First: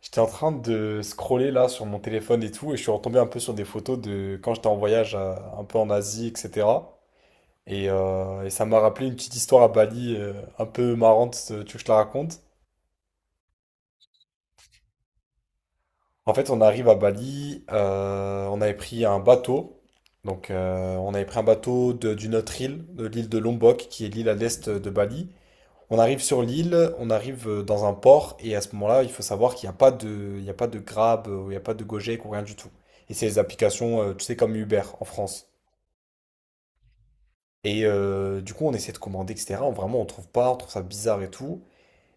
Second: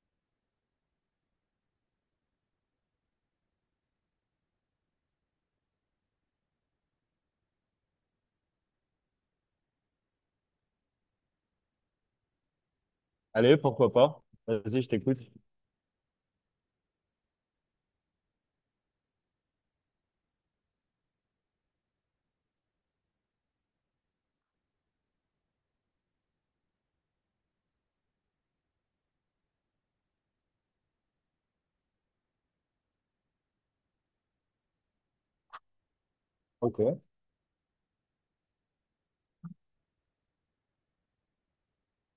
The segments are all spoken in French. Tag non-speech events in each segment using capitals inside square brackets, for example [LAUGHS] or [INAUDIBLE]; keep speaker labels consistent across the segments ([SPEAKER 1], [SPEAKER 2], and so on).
[SPEAKER 1] J'étais en train de scroller là sur mon téléphone et tout, et je suis retombé un peu sur des photos de quand j'étais en voyage un peu en Asie, etc. Et ça m'a rappelé une petite histoire à Bali un peu marrante, tu veux que je te la raconte?
[SPEAKER 2] Allez, pourquoi pas? Vas-y, je t'écoute.
[SPEAKER 1] En fait, on arrive à Bali, on avait pris un bateau, on avait pris un bateau d'une autre île, de l'île de Lombok, qui est l'île à l'est de Bali. On arrive sur l'île, on arrive dans un port, et à ce moment-là, il faut savoir qu'il n'y a pas de Grab, il n'y a pas de Gojek ou rien du tout. Et c'est les applications, tu sais, comme Uber en France.
[SPEAKER 2] Ok.
[SPEAKER 1] Du coup, on essaie de commander, etc. On trouve pas, on trouve ça bizarre et tout.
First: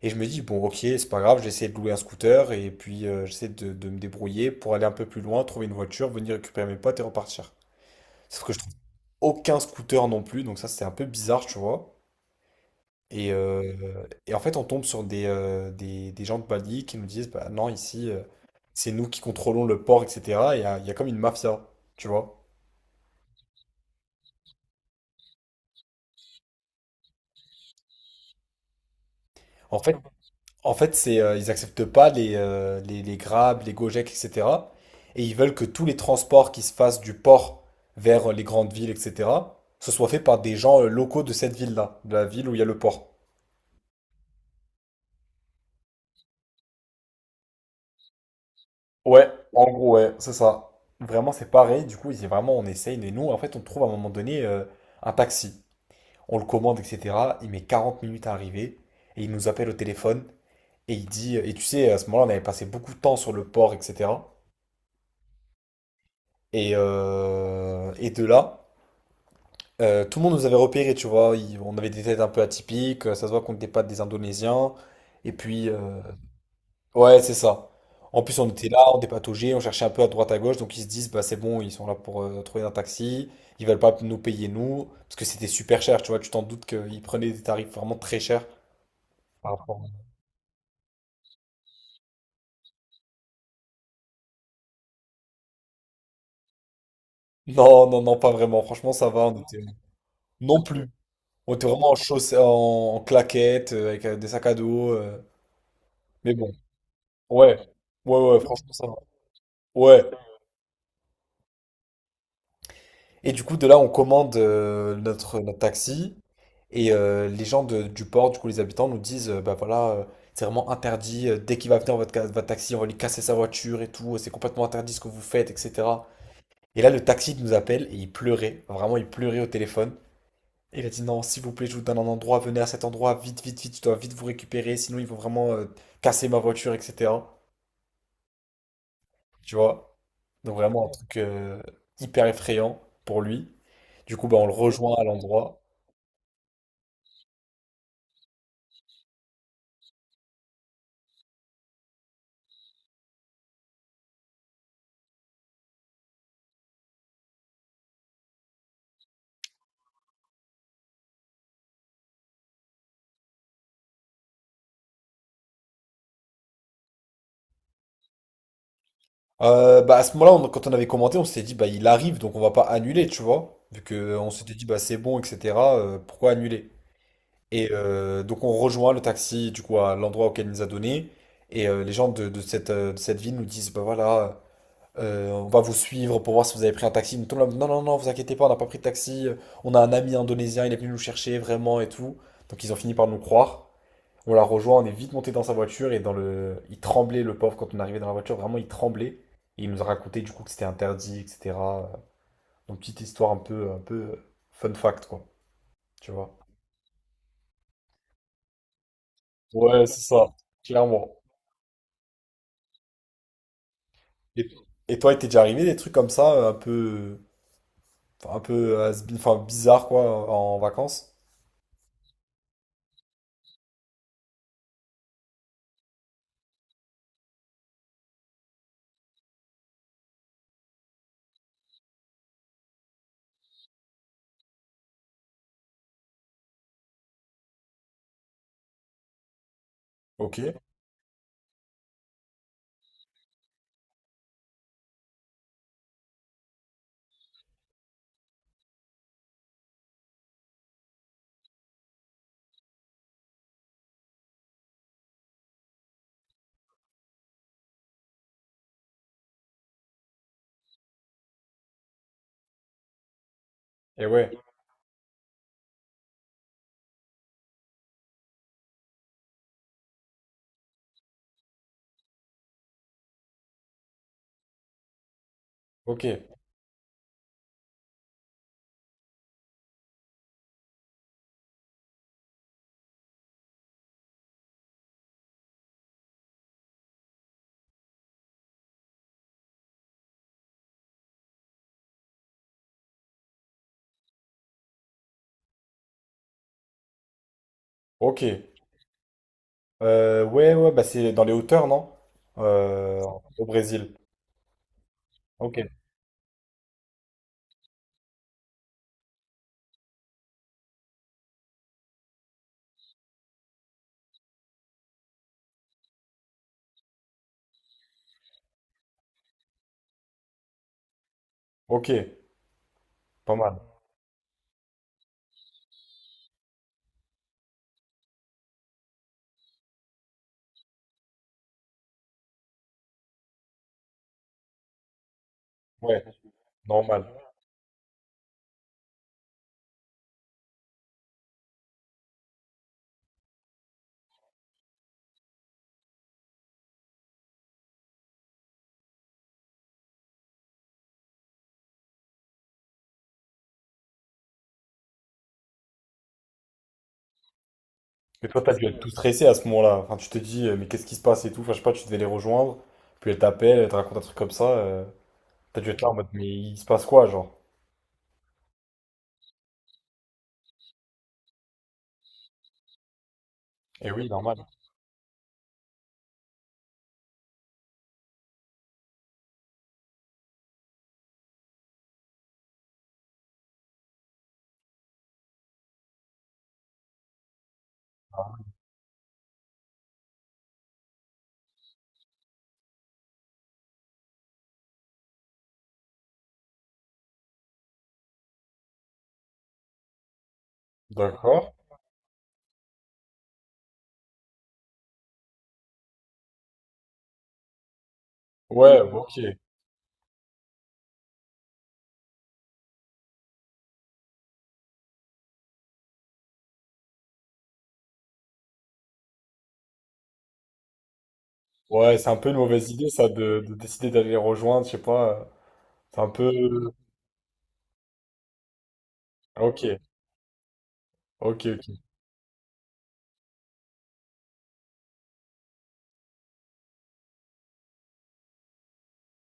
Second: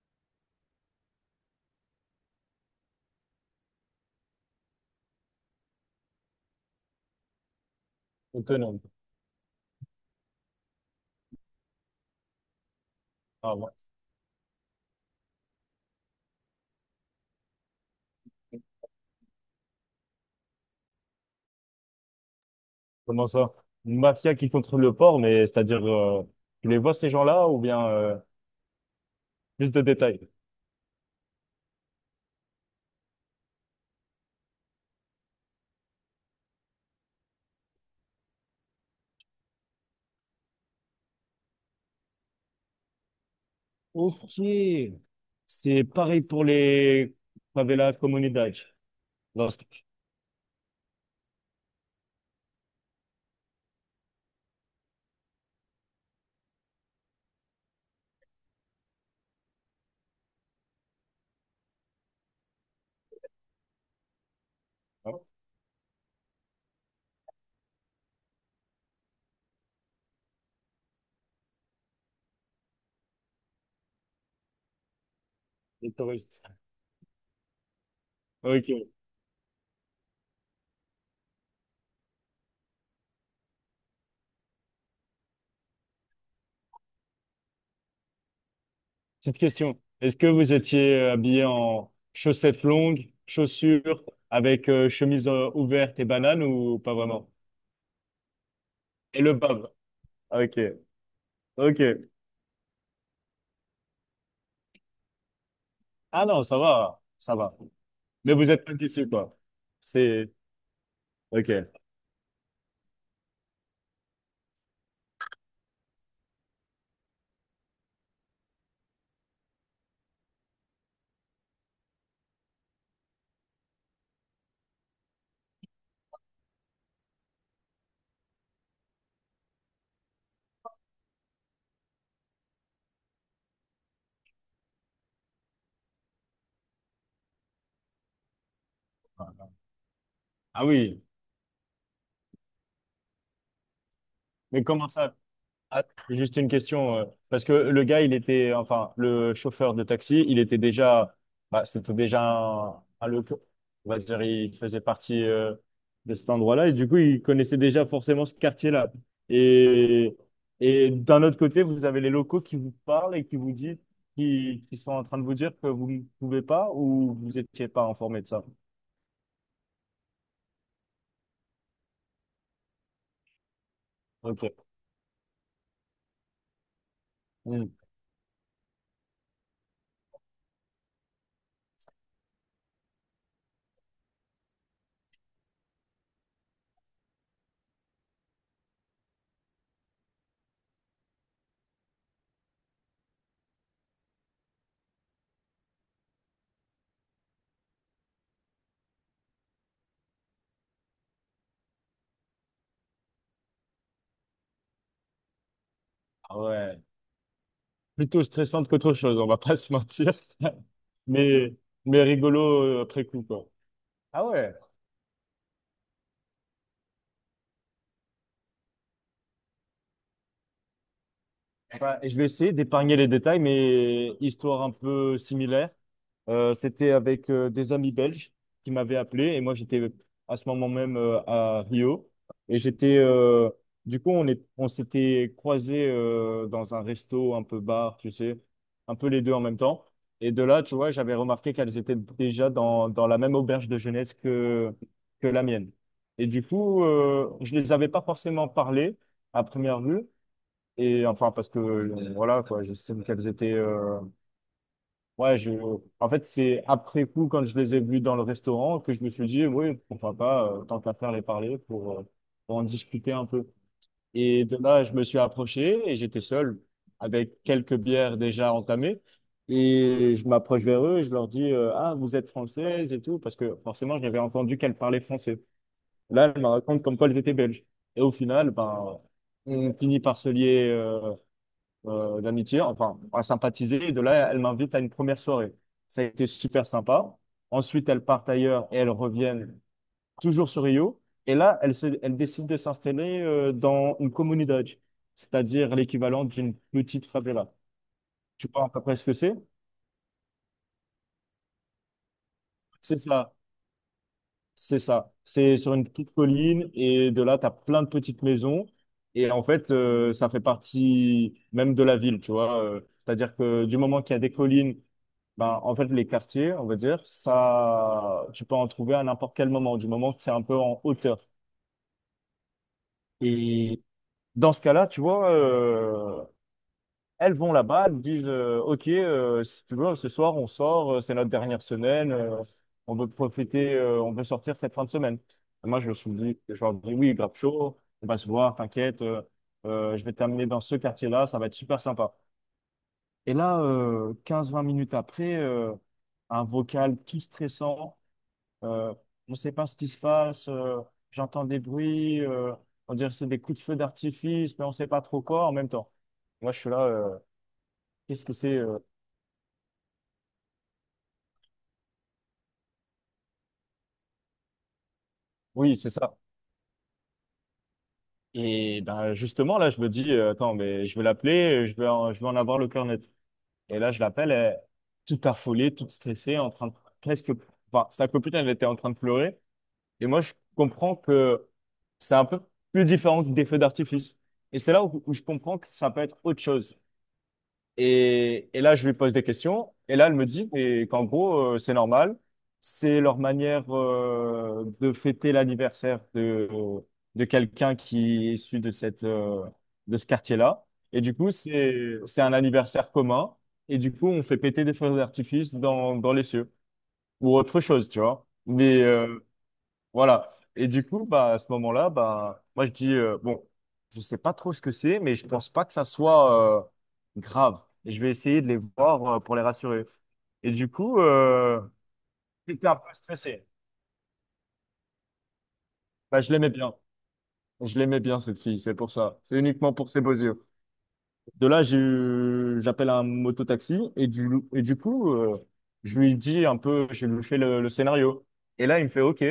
[SPEAKER 1] Et je me dis, bon, ok, c'est pas grave, j'essaie de louer un scooter, et puis j'essaie de me débrouiller pour aller un peu plus loin, trouver une voiture, venir récupérer mes potes et repartir. Sauf que je trouve
[SPEAKER 2] Autonome.
[SPEAKER 1] aucun scooter non plus, donc ça, c'est un peu bizarre, tu vois. Et,
[SPEAKER 2] Ah, ouais.
[SPEAKER 1] euh, et en fait, on tombe sur des gens de Bali qui nous disent, bah non, ici, c'est nous qui contrôlons le port, etc. Et il y a comme une mafia, tu vois.
[SPEAKER 2] Comment ça? Une mafia qui contrôle le port, mais c'est-à-dire, tu les vois ces gens-là ou bien plus
[SPEAKER 1] En
[SPEAKER 2] de
[SPEAKER 1] fait,
[SPEAKER 2] détails?
[SPEAKER 1] en fait, ils acceptent pas les Grab, les Gojek, etc. Et ils veulent que tous les transports qui se fassent du port vers les grandes villes, etc., ce soit fait par des gens locaux de cette ville-là, de la ville où il y a le port.
[SPEAKER 2] Ok. C'est pareil pour les favelas comunidades.
[SPEAKER 1] Ouais,
[SPEAKER 2] Non,
[SPEAKER 1] en gros, ouais, c'est ça. Vraiment, c'est pareil. Du coup, c'est vraiment, on essaye. Et nous, en fait, on trouve à un moment donné un taxi. On le commande, etc. Il met 40 minutes à arriver et il nous appelle au téléphone et il dit, et tu sais, à ce moment-là, on avait passé beaucoup de temps sur le port, etc.
[SPEAKER 2] hein,
[SPEAKER 1] Et de là, tout le monde nous avait repérés, tu vois. On avait des têtes un peu atypiques, ça se voit qu'on n'était pas des Indonésiens. Et puis,
[SPEAKER 2] les touristes.
[SPEAKER 1] ouais, c'est ça. En plus, on était là,
[SPEAKER 2] Ok.
[SPEAKER 1] on dépatouillait, on cherchait un peu à droite à gauche, donc ils se disent, bah c'est bon, ils sont là pour trouver un taxi, ils veulent pas nous payer nous, parce que c'était super cher, tu vois, tu t'en doutes qu'ils prenaient des tarifs vraiment très chers.
[SPEAKER 2] Petite question. Est-ce que vous étiez habillé en chaussettes longues, chaussures, avec chemise ouverte et banane ou pas vraiment?
[SPEAKER 1] Non, non, non, pas vraiment. Franchement, ça
[SPEAKER 2] Et
[SPEAKER 1] va.
[SPEAKER 2] le
[SPEAKER 1] On était...
[SPEAKER 2] bab. Ok.
[SPEAKER 1] Non plus. On était vraiment en
[SPEAKER 2] Ok.
[SPEAKER 1] chaussettes, en claquettes, avec des sacs à dos.
[SPEAKER 2] Ah
[SPEAKER 1] Mais
[SPEAKER 2] non,
[SPEAKER 1] bon,
[SPEAKER 2] ça va, ça va.
[SPEAKER 1] ouais. Ouais,
[SPEAKER 2] Mais
[SPEAKER 1] ouais,
[SPEAKER 2] vous êtes
[SPEAKER 1] franchement,
[SPEAKER 2] pas
[SPEAKER 1] ça va.
[SPEAKER 2] d'ici, quoi.
[SPEAKER 1] Ouais.
[SPEAKER 2] C'est... Ok.
[SPEAKER 1] Et du coup, de là, on commande notre taxi. Les gens du port, du coup, les habitants nous disent, bah voilà, c'est vraiment interdit, dès qu'il va venir votre taxi, on va lui casser sa voiture et tout. C'est complètement interdit ce que vous faites, etc. Et là, le taxi nous appelle et il pleurait. Vraiment, il pleurait au téléphone. Il a dit non, s'il vous plaît, je vous donne un endroit, venez à cet endroit, vite, vite, vite, je dois vite vous récupérer, sinon ils vont vraiment casser ma voiture, etc. Tu vois? Donc
[SPEAKER 2] Ah
[SPEAKER 1] vraiment un
[SPEAKER 2] oui,
[SPEAKER 1] truc hyper effrayant pour lui. Du coup, bah, on le
[SPEAKER 2] mais comment
[SPEAKER 1] rejoint à
[SPEAKER 2] ça?
[SPEAKER 1] l'endroit.
[SPEAKER 2] Ah, juste une question, parce que le gars, il était... Enfin, le chauffeur de taxi, il était déjà... Bah, c'était déjà on va dire, il faisait partie de cet endroit-là, et du coup, il connaissait déjà forcément ce quartier-là. Et, et d'un autre côté, vous avez les locaux qui vous parlent et qui vous disent... qui sont en train de vous dire que vous ne pouvez pas ou vous n'étiez pas informé de ça?
[SPEAKER 1] Bah, à ce moment-là, quand on avait commenté, on s'était dit, bah, il arrive, donc on va pas annuler, tu vois? Vu qu'on
[SPEAKER 2] Ok.
[SPEAKER 1] s'était dit, bah, c'est bon, etc., pourquoi annuler?
[SPEAKER 2] Hmm.
[SPEAKER 1] Donc on rejoint le taxi, du coup, à l'endroit auquel il nous a donné. Les gens de cette ville nous disent, bah voilà. On va vous suivre pour voir si vous avez pris un taxi. Mais tout le monde, non, non, non, vous inquiétez pas, on n'a pas pris de taxi. On a un ami indonésien, il est venu nous chercher vraiment et tout. Donc ils ont fini par nous croire. On l'a rejoint, on est vite monté dans sa voiture et dans le, il tremblait le pauvre quand on arrivait dans la voiture, vraiment il tremblait. Et il nous a raconté du coup que c'était interdit, etc. Donc petite histoire un peu fun fact quoi, tu vois.
[SPEAKER 2] Ah ouais. Plutôt stressante qu'autre chose, on va pas se
[SPEAKER 1] Ouais, c'est
[SPEAKER 2] mentir.
[SPEAKER 1] ça,
[SPEAKER 2] [LAUGHS]
[SPEAKER 1] clairement.
[SPEAKER 2] Mais, mais rigolo après coup, quoi. Ah
[SPEAKER 1] Et,
[SPEAKER 2] ouais.
[SPEAKER 1] et toi, il t'est déjà arrivé des trucs comme ça, enfin, un peu has-been, enfin bizarre quoi, en vacances?
[SPEAKER 2] Ouais, et je vais essayer d'épargner les détails, mais histoire un peu similaire. C'était avec des amis belges qui m'avaient appelé et moi j'étais à ce moment même à Rio. Et j'étais du coup on s'était croisés dans un resto un peu bar, tu sais, un peu les deux en même temps. Et
[SPEAKER 1] Ok.
[SPEAKER 2] de là, tu vois, j'avais remarqué qu'elles étaient déjà dans la même auberge de jeunesse que la mienne, et du coup je les avais pas forcément parlé à première vue. Et enfin, parce que voilà, quoi, j'estime qu'elles étaient. Ouais, je... En fait, c'est après coup, quand je les ai vues dans le restaurant, que je me suis dit, oui, pourquoi pas, tant qu'à faire les parler pour en discuter un peu.
[SPEAKER 1] Et ouais.
[SPEAKER 2] Et de là, je me suis approché et j'étais seul, avec quelques bières déjà entamées. Et je m'approche vers eux et je leur dis, ah, vous êtes française et tout, parce que forcément, j'avais entendu qu'elles parlaient français.
[SPEAKER 1] Ok,
[SPEAKER 2] Là, elles me racontent comme quoi elles étaient belges. Et au final, ben, on finit par se lier. D'amitié, enfin, à sympathiser. Et de là, elle m'invite à une première soirée. Ça a été super sympa. Ensuite, elles partent ailleurs et elles reviennent toujours sur Rio. Et là, elles, elles décident de s'installer dans une comunidad, c'est-à-dire l'équivalent d'une petite favela.
[SPEAKER 1] ok.
[SPEAKER 2] Tu vois à peu près ce que c'est?
[SPEAKER 1] Ouais, ouais, bah c'est dans les hauteurs, non?
[SPEAKER 2] C'est
[SPEAKER 1] Euh,
[SPEAKER 2] ça.
[SPEAKER 1] au Brésil.
[SPEAKER 2] C'est ça. C'est
[SPEAKER 1] Ok,
[SPEAKER 2] sur une petite colline et de là, tu as plein de petites maisons. Et en fait, ça fait partie même de la ville, tu vois. C'est-à-dire que du moment qu'il y a des collines, ben, en fait, les quartiers, on va dire, ça, tu peux en trouver à n'importe quel moment, du moment que c'est un peu en hauteur.
[SPEAKER 1] ok, pas mal.
[SPEAKER 2] Et dans ce cas-là, tu vois, elles vont là-bas, elles nous disent OK, si tu veux, ce soir on sort, c'est notre dernière semaine, on veut profiter, on veut sortir cette fin de semaine. Et moi, je me
[SPEAKER 1] Ouais,
[SPEAKER 2] suis dit, je leur dis
[SPEAKER 1] normal.
[SPEAKER 2] oui, grave chaud, on va se voir, t'inquiète, je vais t'amener dans ce quartier-là, ça va être super sympa. Et là, 15-20 minutes après, un vocal tout stressant, euh, on ne sait pas ce qui se passe, j'entends des bruits, on dirait que c'est des coups de feu d'artifice, mais on ne sait pas trop quoi en même temps. Moi, je suis là. Qu'est-ce
[SPEAKER 1] Et
[SPEAKER 2] que
[SPEAKER 1] toi, t'as
[SPEAKER 2] c'est?
[SPEAKER 1] dû être tout stressé à ce moment-là. Enfin, tu te dis, mais qu'est-ce qui se passe et tout. Enfin, je sais pas, tu devais les rejoindre. Puis elle t'appelle, elle te raconte un truc comme ça. T'as dû
[SPEAKER 2] Oui,
[SPEAKER 1] être là
[SPEAKER 2] c'est
[SPEAKER 1] en mode,
[SPEAKER 2] ça.
[SPEAKER 1] mais il se passe quoi, genre?
[SPEAKER 2] Et ben justement, là, je me dis, attends, mais je vais l'appeler, je vais en avoir le cœur net. Et
[SPEAKER 1] Eh
[SPEAKER 2] là, je
[SPEAKER 1] oui,
[SPEAKER 2] l'appelle,
[SPEAKER 1] normal.
[SPEAKER 2] elle est toute affolée, toute stressée, en train de presque, enfin, sa copine, elle était en train de pleurer. Et moi, je comprends que c'est un peu plus différent que des feux d'artifice. Et c'est là où, où je comprends que ça peut être autre chose. Et là, je lui pose des questions. Et là, elle me dit mais qu'en gros, c'est normal. C'est leur manière de fêter l'anniversaire de quelqu'un qui est issu de cette, de ce quartier-là. Et du coup,
[SPEAKER 1] D'accord.
[SPEAKER 2] c'est un anniversaire commun. Et du coup, on fait péter des feux d'artifice dans, dans les cieux ou autre chose, tu vois.
[SPEAKER 1] Ouais,
[SPEAKER 2] Mais,
[SPEAKER 1] ok.
[SPEAKER 2] voilà. Et du coup, bah, à ce moment-là, bah, moi, je dis, bon, je sais pas trop ce que c'est, mais je pense pas que ça soit grave. Et je vais essayer de les voir pour les rassurer. Et du coup,
[SPEAKER 1] Ouais, c'est un peu une
[SPEAKER 2] j'étais
[SPEAKER 1] mauvaise
[SPEAKER 2] un peu
[SPEAKER 1] idée, ça,
[SPEAKER 2] stressé.
[SPEAKER 1] de décider d'aller les rejoindre, je sais pas. C'est un
[SPEAKER 2] Bah, je l'aimais
[SPEAKER 1] peu.
[SPEAKER 2] bien. Je l'aimais bien, cette fille, c'est pour ça. C'est
[SPEAKER 1] Ok,
[SPEAKER 2] uniquement pour ses beaux yeux.
[SPEAKER 1] ok,
[SPEAKER 2] De là,
[SPEAKER 1] ok.
[SPEAKER 2] j'appelle un mototaxi et du coup, je lui dis un peu, je lui fais le scénario. Et là, il me fait, OK,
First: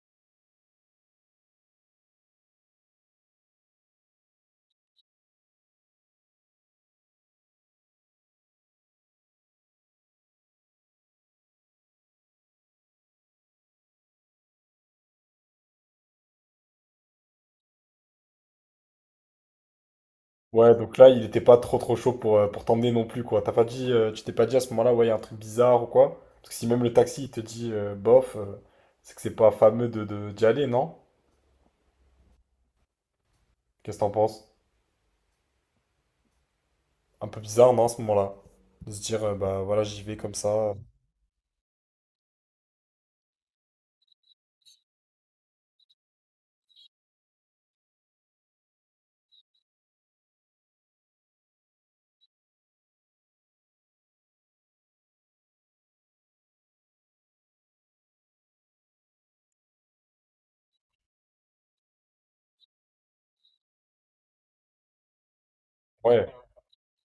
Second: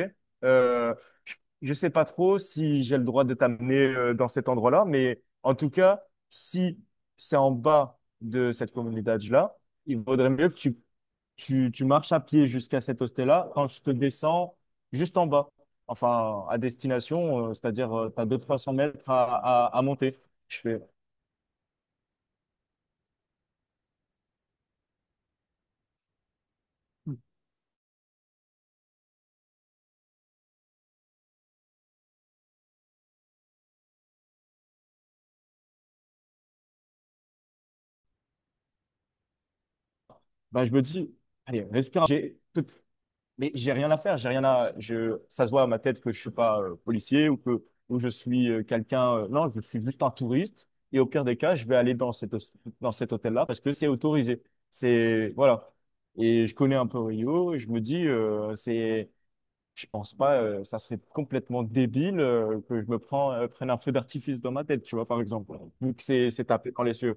[SPEAKER 2] euh, je, je sais pas trop si j'ai le droit de t'amener dans cet endroit-là, mais en tout cas, si c'est en bas de cette communauté-là, il vaudrait mieux que tu marches à pied jusqu'à cet hostel-là quand je te descends juste en bas. Enfin, à destination, c'est-à-dire, tu as 200-300 mètres à monter. Je
[SPEAKER 1] Ouais,
[SPEAKER 2] fais.
[SPEAKER 1] donc là, il était pas trop trop chaud pour t'emmener non plus, quoi. T'as pas dit, tu t'es pas dit à ce moment-là, ouais, il y a un truc bizarre ou quoi? Parce que si même le taxi, il te dit, bof, c'est que c'est pas fameux d'y aller, non? Qu'est-ce que t'en penses? Un peu bizarre, non, à ce moment-là? De se dire, bah voilà, j'y vais comme
[SPEAKER 2] Bah, je
[SPEAKER 1] ça.
[SPEAKER 2] me dis, allez, respire. Mais j'ai rien à faire, j'ai rien à. Je, ça se voit à ma tête que je suis pas policier ou que ou je suis quelqu'un. Non, je suis juste un touriste. Et au pire des cas, je vais aller dans cette, dans cet hôtel-là parce que c'est autorisé. C'est voilà. Et je connais un peu Rio et je me dis, c'est, je pense pas, ça serait complètement débile que je me prends, prenne un feu d'artifice dans ma tête, tu vois, par exemple, vu que
[SPEAKER 1] Ouais,
[SPEAKER 2] c'est
[SPEAKER 1] tout
[SPEAKER 2] c'est tapé dans les yeux.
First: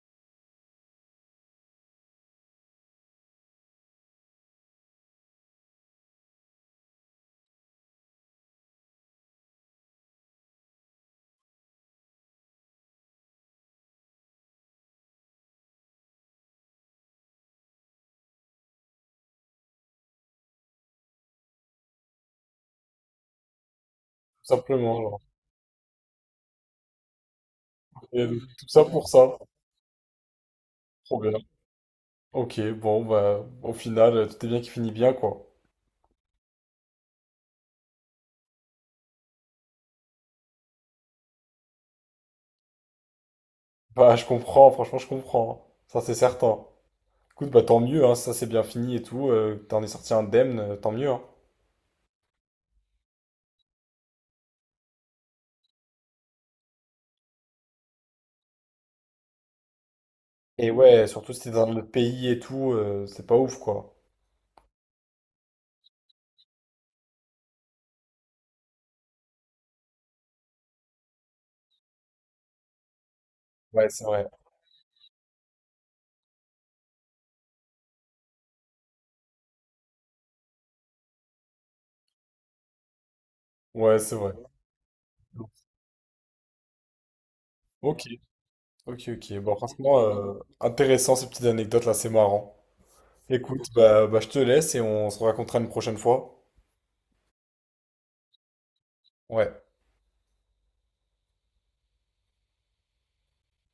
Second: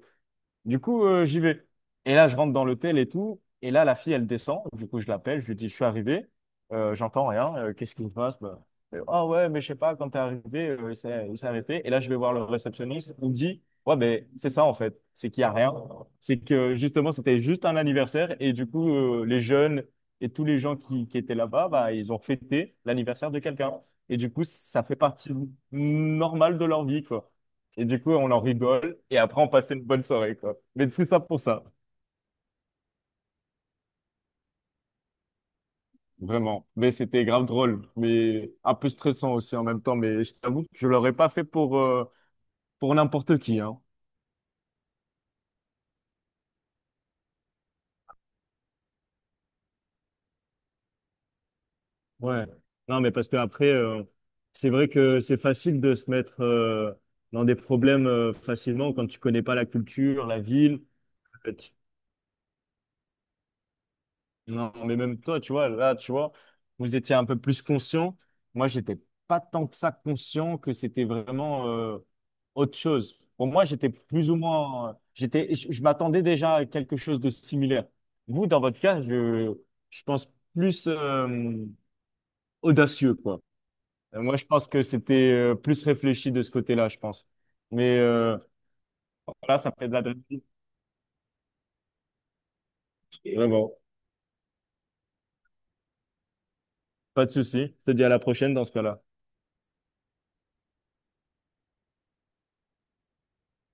[SPEAKER 2] Du coup, j'y vais. Et là, je rentre dans l'hôtel et tout. Et là, la fille, elle descend. Du coup, je l'appelle. Je lui dis, je suis arrivé. J'entends rien. Qu'est-ce qui se passe? Bah, ah ouais, mais je sais pas, quand t'es arrivé, il s'est arrêté. Et là, je vais voir le réceptionniste. Il me dit, ouais, ben, c'est ça, en fait. C'est qu'il y a rien. C'est que, justement, c'était juste un anniversaire. Et du coup, les jeunes et tous les gens qui étaient là-bas, bah, ils ont fêté l'anniversaire de quelqu'un. Et du coup, ça fait
[SPEAKER 1] simplement, genre.
[SPEAKER 2] partie normale de leur vie, quoi. Et du coup,
[SPEAKER 1] Et
[SPEAKER 2] on
[SPEAKER 1] donc,
[SPEAKER 2] en
[SPEAKER 1] tout ça
[SPEAKER 2] rigole.
[SPEAKER 1] pour
[SPEAKER 2] Et
[SPEAKER 1] ça.
[SPEAKER 2] après, on passait une bonne soirée, quoi. Mais tout
[SPEAKER 1] Trop
[SPEAKER 2] ça
[SPEAKER 1] bien.
[SPEAKER 2] pour ça,
[SPEAKER 1] Ok, bon, bah, au final, tout est bien qui finit bien, quoi.
[SPEAKER 2] vraiment. Mais c'était grave drôle, mais un peu stressant aussi en même temps. Mais je t'avoue que je l'aurais pas fait pour n'importe qui, hein.
[SPEAKER 1] Bah, je comprends, franchement, je comprends. Ça, c'est certain. Écoute, bah, tant mieux, hein, si ça, c'est bien fini et tout. T'en es sorti indemne, tant mieux, hein.
[SPEAKER 2] Ouais. Non, mais parce que après, c'est vrai que c'est facile de se mettre dans des problèmes facilement quand tu connais pas la culture, la
[SPEAKER 1] Et
[SPEAKER 2] ville.
[SPEAKER 1] ouais, surtout si t'es dans notre pays et tout, c'est pas ouf quoi.
[SPEAKER 2] Non, mais même toi, tu vois, là, tu vois, vous étiez un peu plus conscient. Moi, j'étais pas tant que ça conscient que c'était vraiment autre chose. Pour moi,
[SPEAKER 1] Ouais,
[SPEAKER 2] j'étais
[SPEAKER 1] c'est vrai.
[SPEAKER 2] plus ou moins, j'étais, je m'attendais déjà à quelque chose de similaire. Vous, dans votre cas, je pense plus audacieux, quoi.
[SPEAKER 1] Ouais, c'est
[SPEAKER 2] Euh,
[SPEAKER 1] vrai.
[SPEAKER 2] Moi, je pense que c'était plus réfléchi de ce côté-là, je pense. Mais
[SPEAKER 1] Ok, ok, ok. Bon,
[SPEAKER 2] voilà, ça me fait de
[SPEAKER 1] franchement,
[SPEAKER 2] la.
[SPEAKER 1] intéressant ces petites anecdotes là, c'est marrant. Écoute,
[SPEAKER 2] Vraiment.
[SPEAKER 1] bah je te laisse et on se racontera une prochaine fois.
[SPEAKER 2] Pas de souci. Je te dis à la prochaine dans ce cas-là.
[SPEAKER 1] Ouais.